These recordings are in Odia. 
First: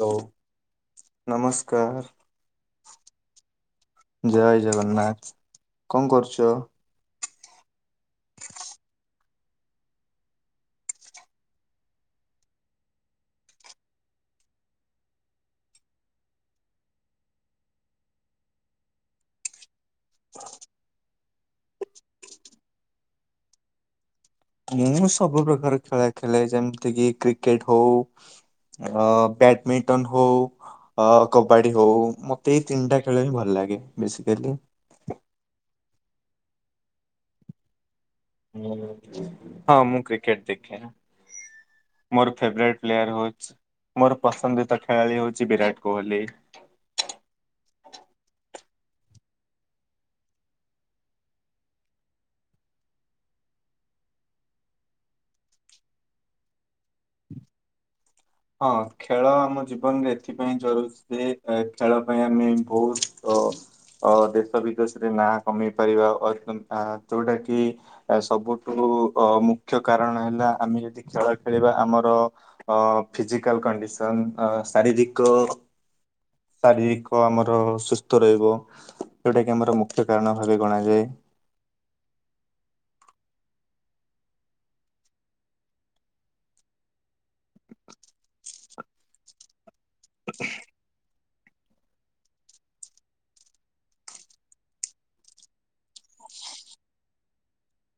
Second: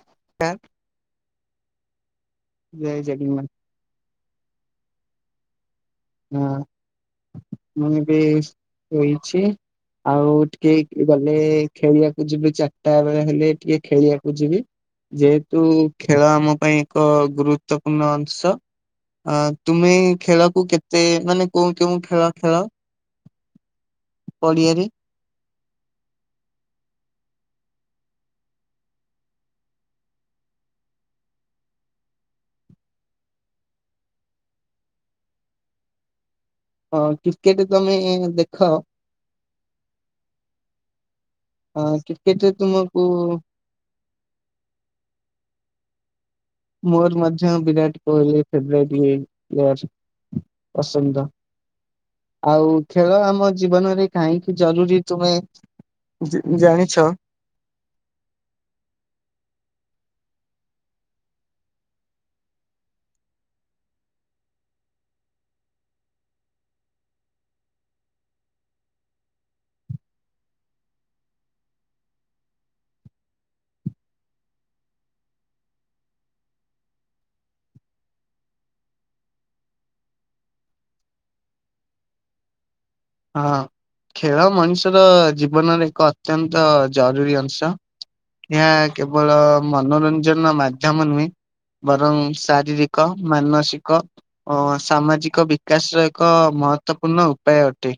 ହ ନମସ୍କାର ନମସ୍କାର। ଜୟ ଜଗନ୍ନାଥ ଜୟ ଜଗନ୍ନାଥ କଣ କରୁଛ? ହଁ ମୁଁ ବି ରଇଛି। ଆଉ ଟିକେ ଗଲେ ଖେଳିବାକୁ ଯିବି ଚାରିଟା ବେଳେ ହେଲେ ଟିକେ ଖେଳିବାକୁ ଯିବି ଯେହେତୁ ଖେଳ ଆମ ପାଇଁ ଏକ ଗୁରୁତ୍ୱପୂର୍ଣ୍ଣ ଅଂଶ। ଅ ତୁମେ ଖେଳକୁ କେତେ ସେ ମାନେ କୋଉ କେଉଁ ଖେଳା ଖେଳ? ପଡିଆରେ ମୁଁ ସବୁ ପ୍ରକାର ଖେଳ ଖେଳେ ଯେମିତିକି କ୍ରିକେଟ ହଉ ଅ ବ୍ୟାଡମିଣ୍ଟନ ହଉ କବାଡି ହଉ ମତେ ଏଇ ତିନିଟା ଖେଳ ହି ଭଲ ଲାଗେ ବସିକଲି ହଁ କ୍ରିକେଟ ତମେ ଦେଖ ହଁ ମୁଁ କ୍ରିକେଟ ଦେଖେ ହଁ ମୋର କ୍ରିକେଟରେ ଫେଭଟ ତୁମକୁ ପ୍ଲେୟାର ହଉଛି ମୋର ପସନ୍ଦତା ଖେଳାଳି ହଉଛି ବିରାଟ କହଲି। ମୋର ମଧ୍ୟ ବିରାଟ ଫେବଟ ପସନ୍ଦ। ଆଉ ଖେଳ ଆମ ଜୀବନରେ କାହିଁକି ଜରୁରୀ ତୁମେ ଜାଣିଛ? ହଁ ଖେଳ ଆମ ଜୀବନରେ ଏଥିପାଇଁ ଜରୁରୀ ଯେ ଖେଳ ପାଇଁ ଆମେ ବହୁତ ଦେଶ ବିଦେଶରେ ନାଁ କମେଇ ପାରିବା ଯୋଉଟା କି? ସବୁଠୁ ଅ ମୁଖ୍ୟ କାରଣ ହେଲା ଆମେ ଯଦି ଖେଳ ଖେଳିବା ଆମର ଅ ଫିଜିକାଲ କଣ୍ଡିସନ୍ ଶାରୀରିକ ଶାରୀରିକ ଆମର ସୁସ୍ଥ ରହିବ ଯଉଟା କି ଆମର ମୁଖ୍ୟ କାରଣ ଭାବେ ଗଣାଯାଏ। ହଁ। ଖେଳ ମଣିଷର ଜୀବନର ଏକ ଅତ୍ୟନ୍ତ ଜରୁରୀ ଅଂଶ ଏହା କେବଳ ମନୋରଞ୍ଜନ ମାଧ୍ୟମ ନୁହେଁ। ବରଂ ଶାରୀରିକ ମାନସିକ ଓ ସାମାଜିକ ବିକାଶ ର ଏକ ମହତ୍ଵପୂର୍ଣ୍ଣ ଉପାୟ ଅ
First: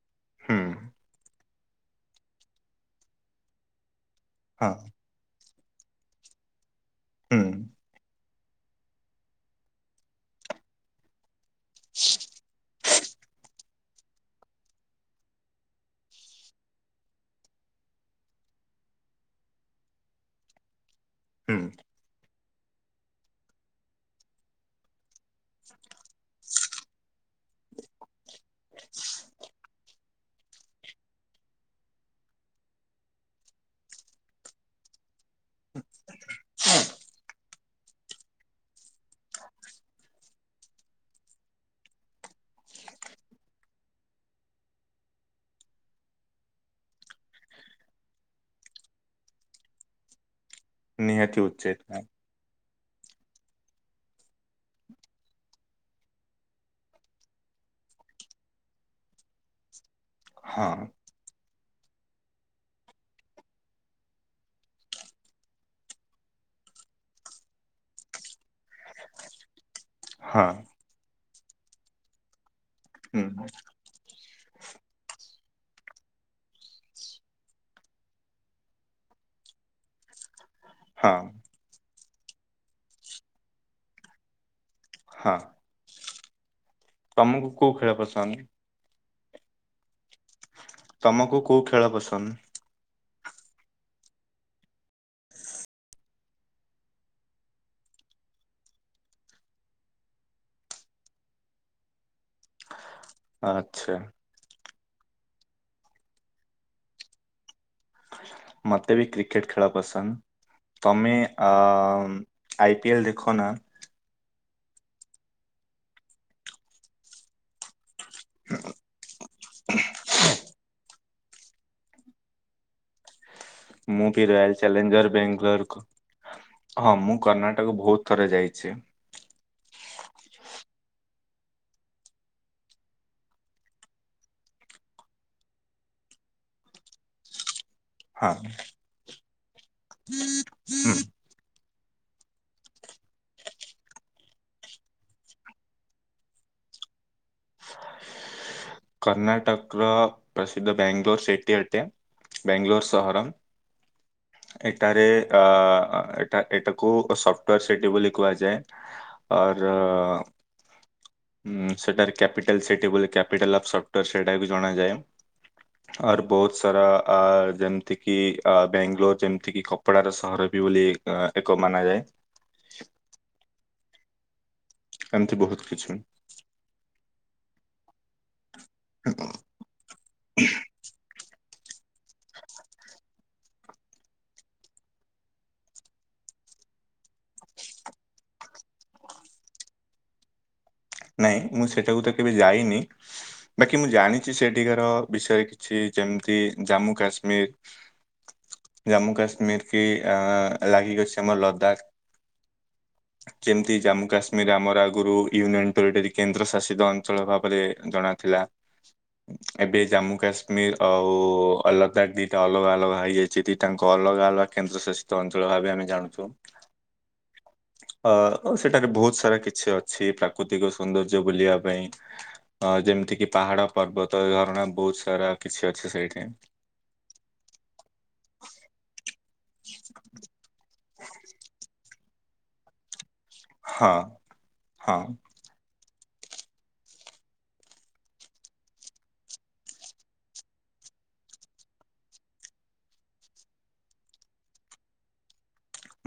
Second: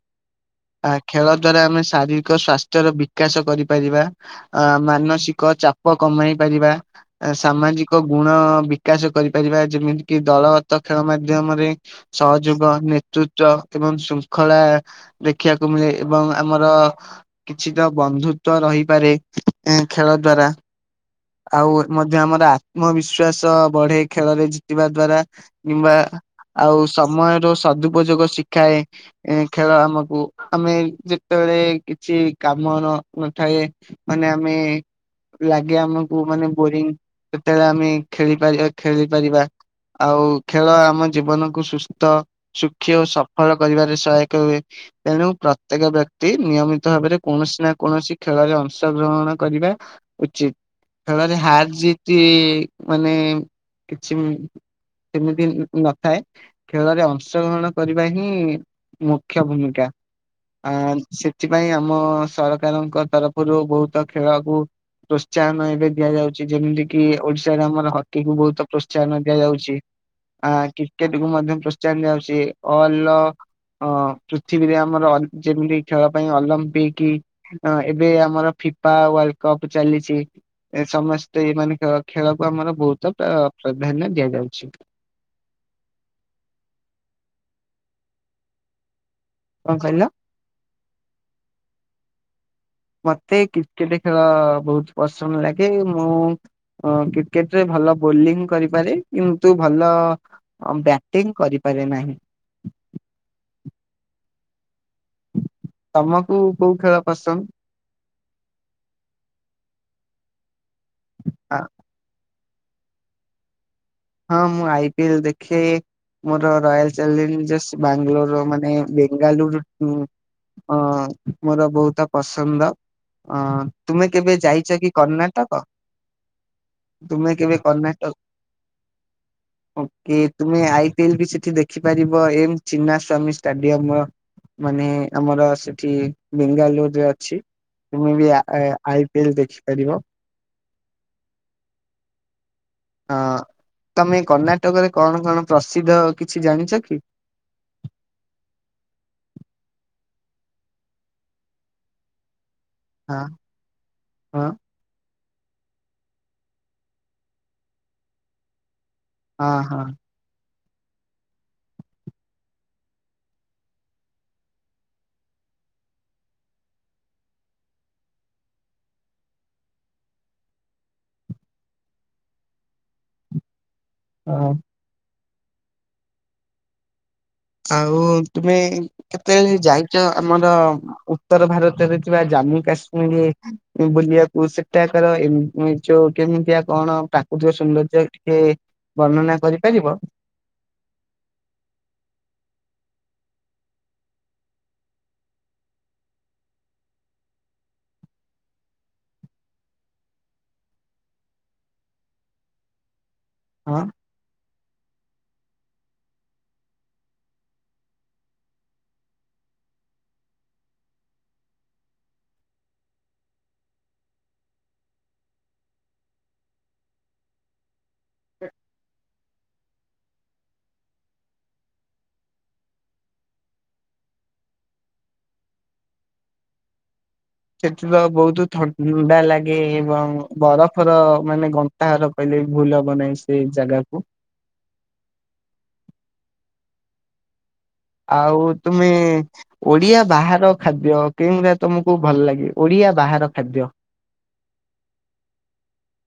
ହୁଁ ଆ ଖେଳ ଦ୍ଵାରା ଆମେ ଶାରୀରିକ ସ୍ୱାସ୍ଥ୍ୟର ବିକାଶ କରିପାରିବା। ଅ ହଁ ମାନସିକ ଚାପ କମାଇ ପାରିବା। ହୁଁ ସାମାଜିକ ଗୁଣ ବିକାଶ କରିପାରିବା। ଯେମିତି କିି ଦଳଗତ ଖେଳ ମାଧ୍ୟମରେ ସହଯୋଗ ନେ ପ୍ରୁତ ଏବଂ ଶୃଙ୍ଖଳା ଦେଖିବାକୁ ମିଳେ ଏବଂ ଆମର କିଛି ତ ବନ୍ଧୁତ୍ୱ ରହିପାରେ। ଖେଳ ଦ୍ୱାରା। ହୁଁ ଆଉ ମଧ୍ୟ ଆମର ଆତ୍ମବିଶ୍ଵାସ ବଢେ। ଖେଳରେ ଜିତିବା ଦ୍ଵାରା। କିମ୍ବା ଆଉ ସମୟର ସଦୁପଯୋଗ ଶିଖାଏ। ଖେଳ ଆମ କୁ ଆମେ ଯେତେବେଳେ କିଛି କାମ ନ ନଥାଏ। ମାନେ ଆମେ ଲାଗେ ଆମକୁ ମାନେ ବୋରିଂ ସେତେବେଳେ ଆମେ ଖେଳି ପାରିବା ଖେଳି ପାରିବା। ଆଉ ଖେଳ ଆମ ଜୀବନକୁ ସୁସ୍ଥ ସୁଖୀ ଓ ସଫଳ କରିବାରେ ସହାୟକ ହୁଏ। ତେଣୁ ପ୍ରତ୍ୟେକ ବ୍ୟକ୍ତି ନିୟମିତ ଭାବରେ କୌଣସି ନା କୌଣସି ଖେଳରେ ଅଂଶ ଗ୍ରହଣ କରିବା। ଉଚିତ୍ ଖେଳରେ ନିହାତି ହାର୍ ଉଚିତ ଜିତି ମାନେ କିଛି ସେମିତି ନଥାଏ। ଖେଳରେ ଅଂଶଗ୍ରହଣ କରିବା ହିଁ ମୁ ମୁଖ୍ୟ ଭୂମିକା। ହଁ ଆ ସେଥିପାଇଁ ଆମ ସରକାରଙ୍କ ତରଫରୁ ବହୁତ ଖେଳକୁ ପ୍ରୋତ୍ସାହନ ଏବେ ଦିଆଯାଉଛି। ଯେମିତି କିି ଓଡିଶାରେ ଆମର ହକିକୁ ବହୁତ ପ୍ରୋତ୍ସାହନ ଦିଆଯାଉଛି। ହଁ ଆ କ୍ରିକେଟ୍ କୁ ମଧ୍ୟ ପ୍ରୋତ୍ସାହନ ଦିଆ ହୋଉଛି। ହୁଁ ଅଲ ପୃଥିବୀରେ ଆମର ଯେମିତି ଖେଳ ପାଇଁ ଅଲମ୍ପିକ ଏବେ ଆମର ଫିଫା କପ୍ ଚାଲିଛି। ଏ ହଁ ସମସ୍ତେ ଏ ମାନେ ଖେଳକୁ ଆମର ବହୁତ ପ୍ରାଧାନ୍ୟ ଦିଆଯାଉଛି। ହଁ ତମକୁ କୋଉ ଖେଳ ପସନ୍ଦ? କଣ କହିଲ? ତମକୁ କୋଉ ଖେଳ ପସନ୍ଦ? ମତେ କ୍ରିକେଟ ଖେଳ ବହୁତ ପସନ୍ଦ ଲାଗେ। ମୁଁ ଅ କ୍ରିକେଟ ରେ ଭଲ ବୋଲିଂ କରିପାରେ। କିନ୍ତୁ ଭଲ ବ୍ୟାଟିଂ କରିପାରେ ନାହିଁ। ଆଚ୍ଛା। ତମକୁ କୋଉ ଖେଳ ପସନ୍ଦ? ମତେ ବି କ୍ରିକେଟ ଖେଳ ପସନ୍ଦ। ତମେ ଅ ଆଇ ପି ଏଲ ଦେଖ ନା। ହଁ ମୁଁ ଆଇ ପିଏଲ ଦେଖେ। ମୋର ରୟାଲ ଚ୍ୟାଲେଞ୍ଜର୍ସ ବାଙ୍ଗାଲୋର ମାନେ ବେଙ୍ଗାଲୁରୁ ଅ ମୋର ବହୁତ ପସନ୍ଦ। ଅ ମୁଁ ତୁମେ ବି କେବେ ରୟାଲ ଯାଇଛ କି ଚ୍ୟାଲେଞ୍ଜର କର୍ଣ୍ଣାଟକ? ବେଙ୍ଗାଲୋରକୁ ହଁ ମୁଁ କର୍ଣ୍ଣାଟକ ବହୁତ ଥରେ ଯାଇଛି। [inaudible] ଓକେ ତୁମେ ଆଇ ପି ଏଲ୍ ବି ସେଠି ଦେଖିପାରିବ। M Chinnaswamy stadium. ମାନେ ଆମର ସେଠି ବେଙ୍ଗାଲୁରୁ ରେ ଅଛି। ତୁମେ ବି ହଁ ଆ ଆଇ ପିଏଲ୍ ଦେଖିପାରିବ। ହୁଁ ହଁ ତମେ କର୍ଣ୍ଣାଟକରେ କଣ କଣ ପ୍ରସିଦ୍ଧ କିଛି ଜାଣିଛ କି? [inaudible] କର୍ଣ୍ଣାଟକ୍ ର ପ୍ରସିଦ୍ଧ ବେଙ୍ଗଲୋର୍ ସେଟି ଅଟେ। ବ୍ୟାଙ୍ଗଲୋର ହଁ ସହର ହଁ ଏଠାରେ ଏଟା ଏଇଟାକୁ ସଫ୍ଟୱୋର ସିଟି ବୋଲି କୁହାଯାଏ। ହଁ ଅର ଉଁ ସେଟାରେ କ୍ୟାପିଟାଲ ସିଟି ବୋଲି କ୍ୟାପିଟାଲ୍ ଅଫ୍ ସଫ୍ଟୋର୍ ସେଇଟାକୁ ଜଣାଯାଏ। ଆର୍ ବହୁତ ସାରା ଆ ଯେମିତି କିି ଆ ବାଙ୍ଗାଲୋର ଯେମିତି କି କପଡାର ସହର ବୋଲି ଏକ ମାନା ଯାଏ। ହଁ [inaudible] ହଁ। ଏମତି ବହୁତ କିଛି। ଆଉ ତୁମେ କେତେବେଳେ ଯାଇଚ ଆମର ଉତ୍ତର ଭାରତରେ ଥିବା ଜାମ୍ମୁ କାଶ୍ମୀର ବୁଲିବାକୁ ସେଠାକାର ଯୋଉ କେ କେମିତିଆ କଣ ପ୍ରାକୃତିକ ସୌନ୍ଦର୍ଯ୍ୟ ଟିକିଏ ବର୍ଣ୍ଣନା କରିପାରିବ। ନାଇଁ ମୁଁ ସେଟାକୁ ତ କେବେ ଯାଇନି ବାକି ମୁଁ ଜାଣିଛି ସେଠିକାର ବିଷୟରେ କିଛି ଯେମିତି ଜାମ୍ମୁ କାଶ୍ମୀର। ଜାମ୍ମୁ କାଶ୍ମୀର କି ଆ ଲାଗିକିଅଛି ଆମର ଲଦାକ। ଯେମିତି ହଁ ଜାମ୍ମୁ କାଶ୍ମୀର ଆମର ଆଗରୁ ୟୁନିଅନ୍ ଜଉଟାକି କେନ୍ଦ୍ର ଶାସିତ ଅଞ୍ଚଳ ଭାବରେ ଜଣା ଥିଲା। ଏବେ ଜାମ୍ମୁ କାଶ୍ମୀର ଆଉ ଅଲ୍ଲତନାଖ ଦିଟା ଅଲଗା ଅଲଗା ହେଇଯାଇଛିି ଦିଟା ଆଙ୍କ। ଅଲଗା ଅଲଗା କେନ୍ଦ୍ର ଶାସିତ ଅଞ୍ଚଳ ଭାବେ ଆମେ ଜାଣୁଚୁ। ଅ ସେଠାରେ ବହୁତ ସାରା କିଛି ଅଛି ପ୍ରାକୃତିକ ସୌନ୍ଦର୍ଯ୍ୟ ବୁଲିବା ପାଇଁ। ଅ ଯେମିତି କିି ପାହାଡ ପର୍ବତ ଝରଣା ବହୁତ ସାରା କିଛି ଅଛି ସେଇଠି। ସେଥି ତ ବହୁତ ଥଣ୍ଡା ଲାଗେ ଏବଂ ବର ର ମାନେ ଗଣ୍ଟା ହାର କହିଲେ ବି ଭୁଲ ହବ ନାହିଁ। ସେଇ ହଁ। ଜାଗାକୁ। ହଁ ଆଉ ତୁମେ ଓଡିଆ ବାହାର ଖାଦ୍ୟ କେଉଁରା ତମକୁ ଭଲ ଲାଗେ ଓଡିଆ ଆ ବାହାର ଖାଦ୍ୟ।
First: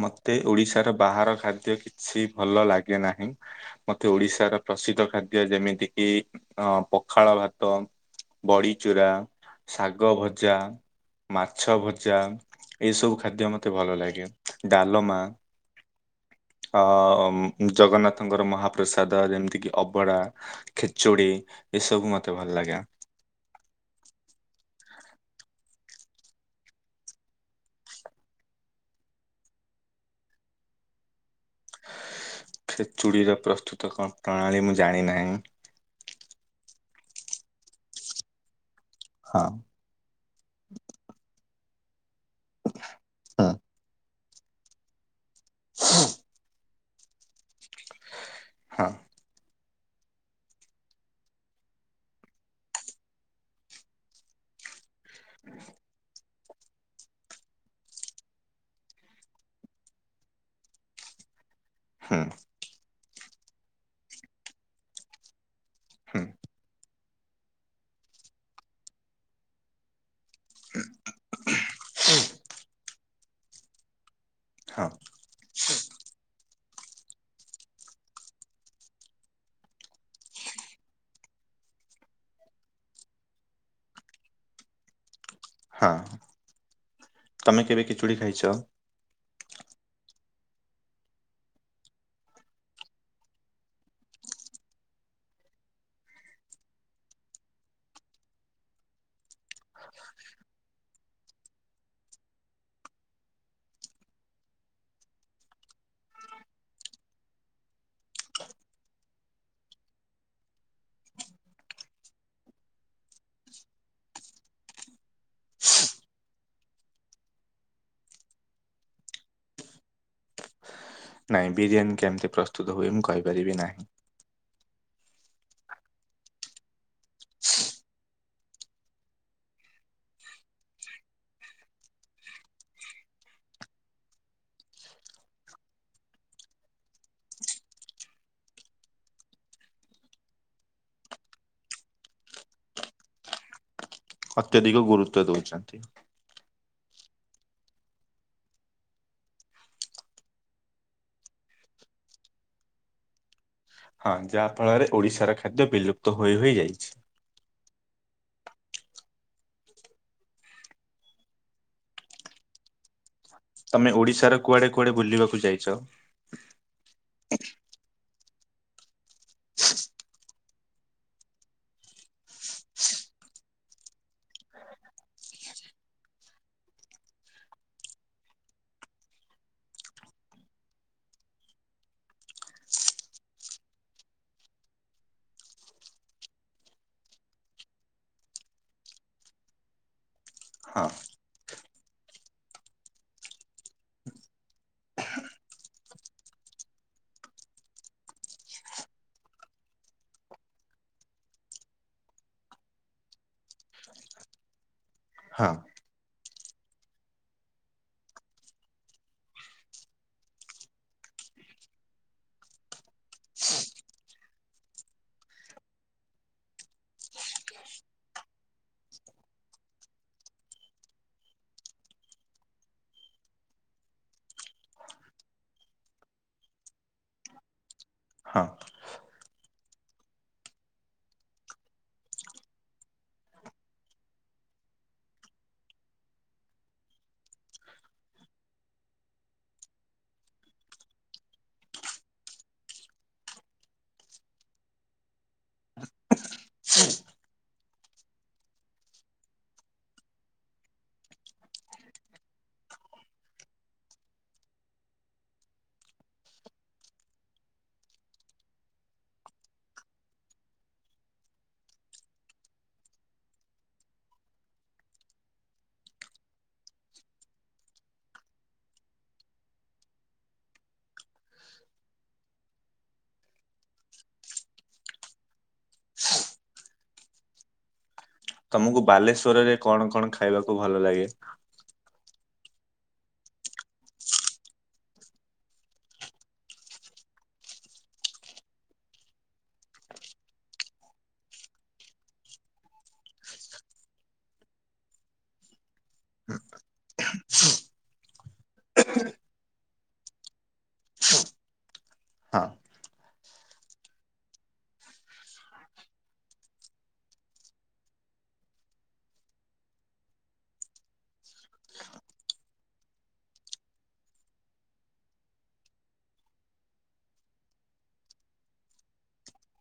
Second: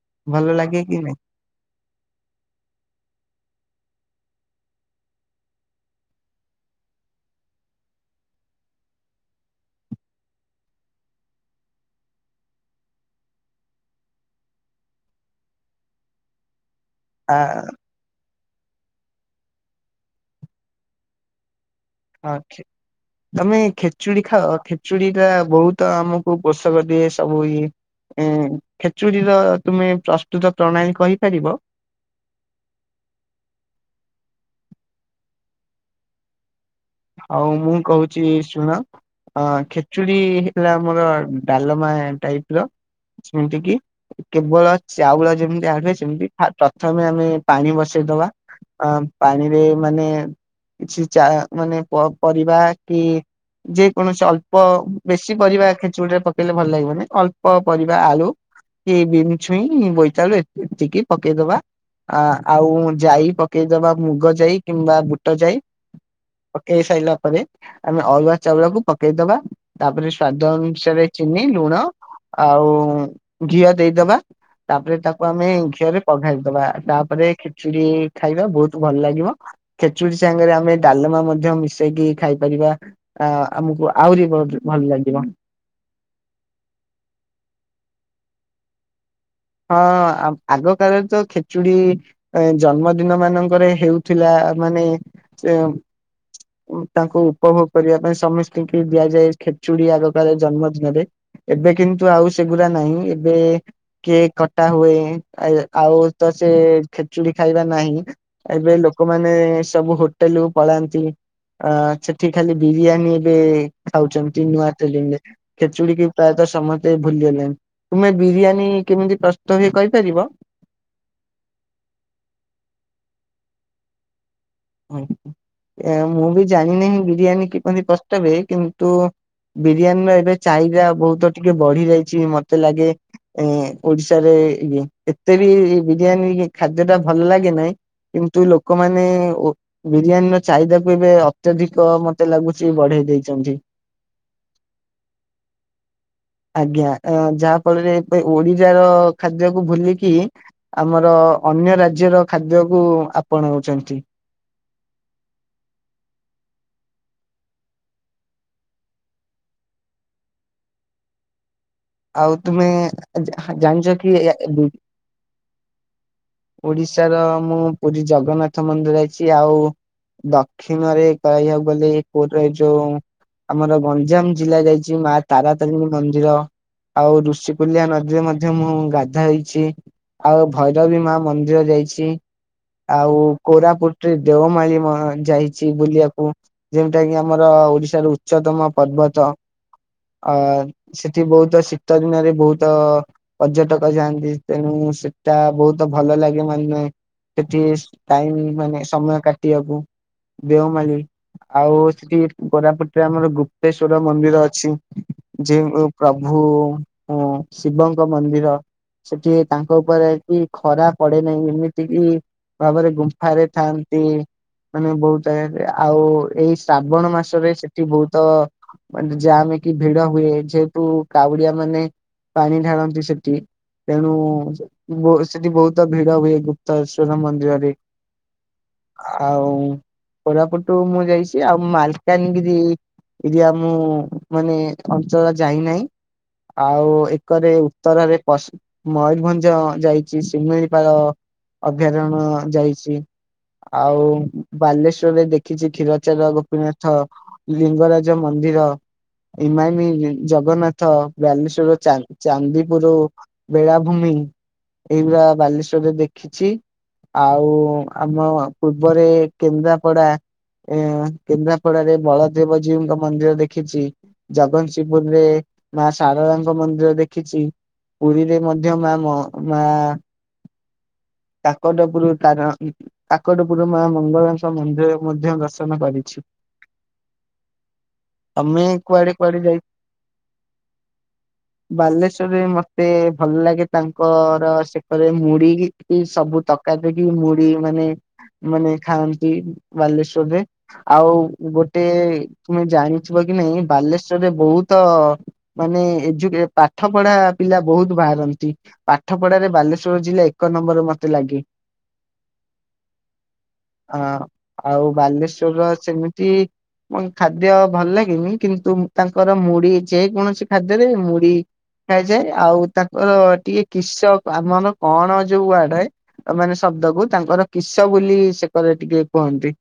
ମୋତେ ଭଲ ଲାଗେ ଓଡିଶାର କି ନାଇଁ ବାହାର ଖାଦ୍ୟ କିଛି ଭଲ ଲାଗେ ନାହିଁ। ମତେ ଓଡିଶାର ପ୍ରସିଦ୍ଧ ଖାଦ୍ୟ ଯେମିତି କିି ଅ ପଖାଳ ଭାତ ବଡିଚୁରା ଶାଗଭଜା ମାଛଭଜା ଏଇସବୁ ଖାଦ୍ୟ ମତେ ଭଲ ଲାଗେ। ଡାଲମା ଅ ଆ ଜଗନ୍ନାଥଙ୍କ ମହାପ୍ରସାଦ ଯେମିତି କି ଅବଢା ଖେଚୁଡି। ଏସବୁ ମତେ ହଁ ଭଲ ଲାଗେ ତମେ ଖେଚୁଡି ଖାଅ ଖେ ଚୁଡ଼ି ଟା ବହୁତ ଆମକୁ ପୋଷକ ଦିଏ ସବୁ ଇଏ ଏ ଖେଚୁଡିର ତୁମେ ପ୍ରସ୍ତୁତ ପ୍ରଣାଳୀ କହିପାରିବ? ଖେଚୁଡ଼ିର ପ୍ରସ୍ତୁତ କଣ ପ୍ରଣାଳୀ ମୁଁ ଜାଣିନାହିଁ। ହଉ ମୁଁ କହୁଛି ଶୁଣ ଅ ହଁ ଖେଚୁଡି ହେଲା ଆମର ଡା ମା ଟାଇପର ହଁ। ଯେମିତି କି କେବଳ ଚାଉଳ ଯେମିତି ଆଣିବେ ସେମିତି ପ୍ରଥମେ ଆମେ ପାଣି ବସେଇଦବା ହଁ ପାଣିରେ ମାନେ କିଛି ଚା ମାନେ ପରିବା କି ଯେ କୌଣସି ଅଳ୍ପ ବେଶୀ ପରିବା ଖେଚୁଡିରେ ପ ପକେଇଲେ ଭଲ ଲାଗିବନି ଅଳ୍ପ ପରିବା ଆଳୁ ସେଇ ବିନ୍ ଛୁଇଁ ବୋଇତାଳୁ ଏତିକି ପକେଇଦବା। ଆ ହୁଁ ଆଉ ଜାଇ ପକେଇଦବା ମୁଗ ଜାଇ କିମ୍ବା ବୁଟ ଜାଇ ହୁଁ ପକେଇ ସାଇଲା ପରେ ଆମେ ଅରୁୁଆ ଚାଉଳକୁ ପକେଇଦବା ତାପରେ ସ୍ଵାଦ ଅନୁସାରେ ଚିନି ଲୁଣ ଆଉ ଘିଅ ଦେଇଦବା। ହଁ ତାପରେ ତାକୁ ଆମେ ଘିଅରେ ପଘାରି ଦବା ତାପରେ ଖେଚୁଡ଼ି ଖାଇବା ବହୁତ ଭଲ ଲାଗିବ ଖେଚୁଡି ସାଙ୍ଗରେ ଆମେ ଡାଲମା ମଧ୍ୟ ମିଶେଇକି ଖାଇପାରିବା ଆ ଆମକୁ ଆହୁରି ଭଲ ଲାଗିବ। ହଁ ତମେ କେବେ ଖେଚୁଡ଼ି ଖାଇଛ? ହଁ ଆଗ କାଳରେ ତ ଖେଚୁଡି ଜନ୍ମଦିନ ମାନଙ୍କରେ ହେଉଥିଲା। ମାନେ ସେ ତାଙ୍କୁ ଉପଭୋଗ କରିବା ପାଇଁ ସମସ୍ତିଙ୍କି ଦିଆଯାଏ ଖେଚୁଡି ଆଗକାଳରେ ଜନ୍ମ ଦିନରେ। ଏବେ କିନ୍ତୁ ଆଉ ସେଗୁଡ଼ା ନାହିଁ ଏବେ କିଏ କଟା ହୁଏ ଆଏ ଆଉ ତ ସେ ଖେଚୁଡି ଖାଇବା ନାହିଁ ଏବେ ଲୋ ଲୋକମାନେ ସବୁ ହୋଟେଲକୁ ପଳାନ୍ତି। ଆ ସେଠି ଖାଲି ବିରିୟାନୀ ଏବେ ଖାଉଛନ୍ତି ନୂଆ ଟେଲିରେ ଖେଚୁଡିିକୁ ପ୍ରାୟତଃ ସମସ୍ତେ ଭୁଲିଗଲେଣି ତୁମେ ବିରିୟାନୀ କେମିତି ପ୍ରସ୍ତୁତ ହୁଏ କହିପାରିବ? ନାହିଁ ବିରିୟାନୀ କେମିତି ପ୍ରସ୍ତୁତ ହୁଏ ମୁଁ କହିପାରିବି ନାହିଁ। ମୁଁ ବି ଜାଣିନାହିଁ ବିରିୟାନୀ କିପରି ପ୍ରସ୍ତୁତ ହୁଏ କିନ୍ତୁ ବିରିୟାନୀର ଏବେ ଚାହିଦା ବହୁତ ଟିକେ ବଢି ଯାଇଛି ମତେ ଲାଗେ ଏ ଓଡିଶାରେ ଇ ଏତେ ବି ବିରିୟାନୀ ଖାଦ୍ୟ ଟା ଭଲ ଲାଗେ ନାଇଁ। କିନ୍ତୁ ଲୋକମାନେ ବିରିୟାନୀର ଚାହିଦାକୁ ଏବେ ଅତ୍ୟଧିକ ମତେ ଲାଗୁଛି ବଢେଇ ଦେଇଛନ୍ତି। ଅତ୍ୟଧିକ ଗୁରୁତ୍ୱ ଦଉଛନ୍ତି। ଆଜ୍ଞା ଯାହା ଫଳରେ ଓଡିଯାର ଖାଦ୍ୟକୁ ଭୁଲିକି ଆମର ଅନ୍ୟ ରାଜ୍ୟର ଖାଦ୍ୟକୁୁ ଆପଣାଉ ହଁ ଯାହା ଫଳରେ ଓଡିଶାର ଖାଦ୍ୟ ବିଲୁପ୍ତ ହୋଇ ହୋଇଯାଇଛି। ଆଉ ତୁମେ ତମେ ଜା-ଜାଣିଛ କି ଓଡିଶାର କୁଆଡେ କୁଆଡେ ବୁଲିବାକୁ ଯାଇଛ? [unintelligible] ଓଡିଶାର ମୁଁ ପୁରୀ ଜଗନ୍ନାଥ ମନ୍ଦିର ଯାଇଛି ଆଉ ଦକ୍ଷିଣରେ କହିବାକୁ ଗଲେ କୋରିର ଏ ଯୋଉ ଆମର ଗଞ୍ଜାମ ଜିଲ୍ଲା ଯାଇଛି ମା ତାରାତାରିଣୀ ମନ୍ଦିର। ଆଉ ଋଷିକୁଲିଆ ନଦୀରେ ମଧ୍ୟ ମୁଁ ଗାଧାଇଚି ଆଉ ଭୈରବୀ ମା ମନ୍ଦିର ଯାଇଛି। ଆଉ କୋରାପୁଟରେ ଦେଓମାଳି ମ ଯାଇଛି ବୁଲିବାକୁ ଯେଉଟା କିି ଆମର ଓଡିଶାର ଉଚ୍ଚତମ ପର୍ବତ ଅ ହଁ ସେଠି ବହୁତ ତ ଶୀତ ଦିନରେ ବହୁତ ପର୍ଯ୍ୟଟକ ଯାଆନ୍ତି ତେଣୁ ସେଟା ବହୁତ ଭଲ ଲାଗେ ମତେ ମେ ସେଠି ଟାଇମ ମାନେ ସମୟ କାଟିବାକୁ ଦେଓମାଳି। ଆଉ ସେଠି କୋରାପୁଟ ରେ ଆମର ଗୁପ୍ତେଶ୍ଵର ମନ୍ଦିର ଅଛି ହଁ ଯ ପ୍ର ଭୁ ଶିବଙ୍କ ମନ୍ଦିର। ସେଠି ତାଙ୍କ ଉପରେ କି ଖରା ପଡେ ନାହିଁ ଏମିତିକି ଭାବରେ ଗୁମ୍ଫାରେ ଥାନ୍ତି। ମାନେ ବହୁତ ଆ ଆଉ ଏଇ ଶ୍ରାବଣ ମାସରେ ସେଠି ବହୁତ ମାନେ ଯା ଭିଡ ହୁଏ ଯେହେତୁ କାଉଡିଆ ମାନେ ପାଣି ଢାଳନ୍ତି ସେଠି। ତେଣୁ ସେ-ସେଠି ବହୁତ ଭିଡ ହୁଏ ଗୁପ୍ତଶ୍ୱର ମନ୍ଦିରରେ। ହଁ ଆଉ କୋରାପୁଟୁ ମୁଁ ଯାଇଛି ଆଉ ମାଲକାନଗିରି। ଏଠିଆ ମୁଁ ମାନେ ଅଞ୍ଚଳ ଯାଇନାହିଁ। ଆଉ ଏକରେ ଉତ୍ତରରେ ପ ମୟୂରଭଞ୍ଜ ଯାଇଛି ଶିମିଳିପାଳ। ଅଭୟାରଣ୍ୟ ଯାଇଛି। ଆଉ ବାଲେଶ୍ଵରରେ ଦେଖିଛି କ୍ଷୀରଚାର ଗୋପୀନାଥ ଲିଙ୍ଗରାଜ ମନ ର ଇମାମି ଜଗନ୍ନା ବାଲେଶ୍ୱର ଚା-ଚାନ୍ଦିପୁର ବେଳାଭୂମି। ଏଇଗୁରା ବାଲେଶ୍ଵରରେ ଦେଖିଛି। ଆଉ ଆମ ପୂର୍ବରେ କେନ୍ଦ୍ରାପଡା। ଏ କେନ୍ଦ୍ରାପଡାରେ ବଳଦେବଜୀଉଙ୍କ ମନ୍ଦିର ଦେଖିଛି। ଜଗତସିଂହପୁରରେ ମା ସାରଳାଙ୍କ ମନ୍ଦିର ଦେଖିଛି। ପୁରୀରେ ମଧ୍ୟ ମା ମ ମା କାକଟପୁର ତାର କାକଟପୁର ମା ମଙ୍ଗଳାଙ୍କ ମନ୍ଦିର ମଧ୍ୟ ଦର୍ଶନ କରିଛି। ତମେ ତମକୁ କୁଆଡେ କୁଆଡେ ଯାଇ ବାଲେଶ୍ଵରରେ କଣ କଣ ଖାଇବାକୁ ଭଲ ଲାଗେ? ବାଲେଶ୍ଵରରେ ମତେ ଭଲ ଲାଗେ ତାଙ୍କର ସେପରେ ମୁଢ଼ିକି ସବୁ ତରକାରୀ ଦେଇକି ମୁଢ଼ି ମାନେ ମାନେ ଖାଆନ୍ତି ବାଲେଶ୍ଵରରେ ଆଉ ଗୋଟେ ତୁମେ ଜାଣି ଥିବ କି ନାଇଁ ବାଲେଶ୍ୱରରେ ବହୁତ ମାନେ ଏଜୁ ପାଠ ପଢା ପିଲା ବୋହୁତ ବାହାରନ୍ତି ପାଠ ପଢାରେ ବାଲେଶ୍ଵର ଜିଲ୍ଲା ଏ କ ନମ୍ବର ମତେ ଲାଗେ। ହଁ। ହଁ ଆଉ ବାଲେଶ୍ଵରର ସେମିତି ମୁଁ ଖାଦ୍ୟ ଭଲ ଲାଗେନି କିନ୍ତୁ ତାଙ୍କର ମୁଢି ଯେକୌଣସି ଖାଦ୍ୟରେ ମୁଢି ଖାଯାଏ ଆଉ ତାଙ୍କର ଟିକେ କିସ ଆମର କଣ ଯୋଉ ଆଡାଏ। ଆ ମାନେ ଶବ୍ଦକୁ ତାଙ୍କର କିସ ବୋଲି ସେକରେ ଟିକେ କୁହନ୍ତି।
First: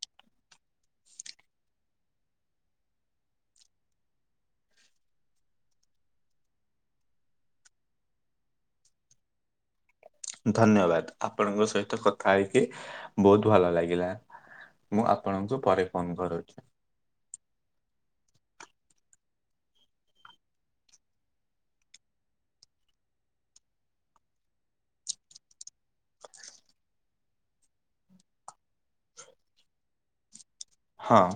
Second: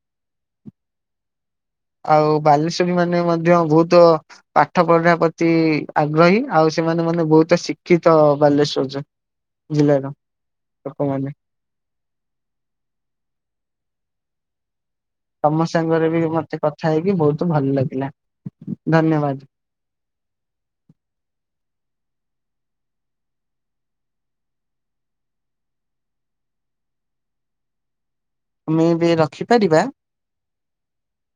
ଆଉ ବାଲେଶ୍ଵରୀ ମାନେ ମଧ୍ୟ ବୋହୁତ ପାଠ ପଢା ପ୍ରତି ଆଗ୍ରହୀ ଆଉ ସେମାନେ ମାନେ ବୋହୁତ ଶିକ୍ଷିତ ବାଲେଶ୍ଵର ଜିଲ୍ଲାର। ଧନ୍ୟବାଦ ଲୋକମାନେ ଆପଣଙ୍କ ସହିତ କଥା ହେଇକି ବୋହୁତ ଭଲ ଲାଗିଲା। ମୁଁ ଆପଣଙ୍କୁ ତମ ପରେ ସାଙ୍ଗରେ ଫୋନ ବି ମତେ କରୁଛି କଥା ହେଇକି ବୋହୁତ ବହୁତ ଭଲ ଲାଗିଲା। ଧନ୍ୟବାଦ। ଆମେ ଏବେ ରଖିପାରିବା। ହଁ।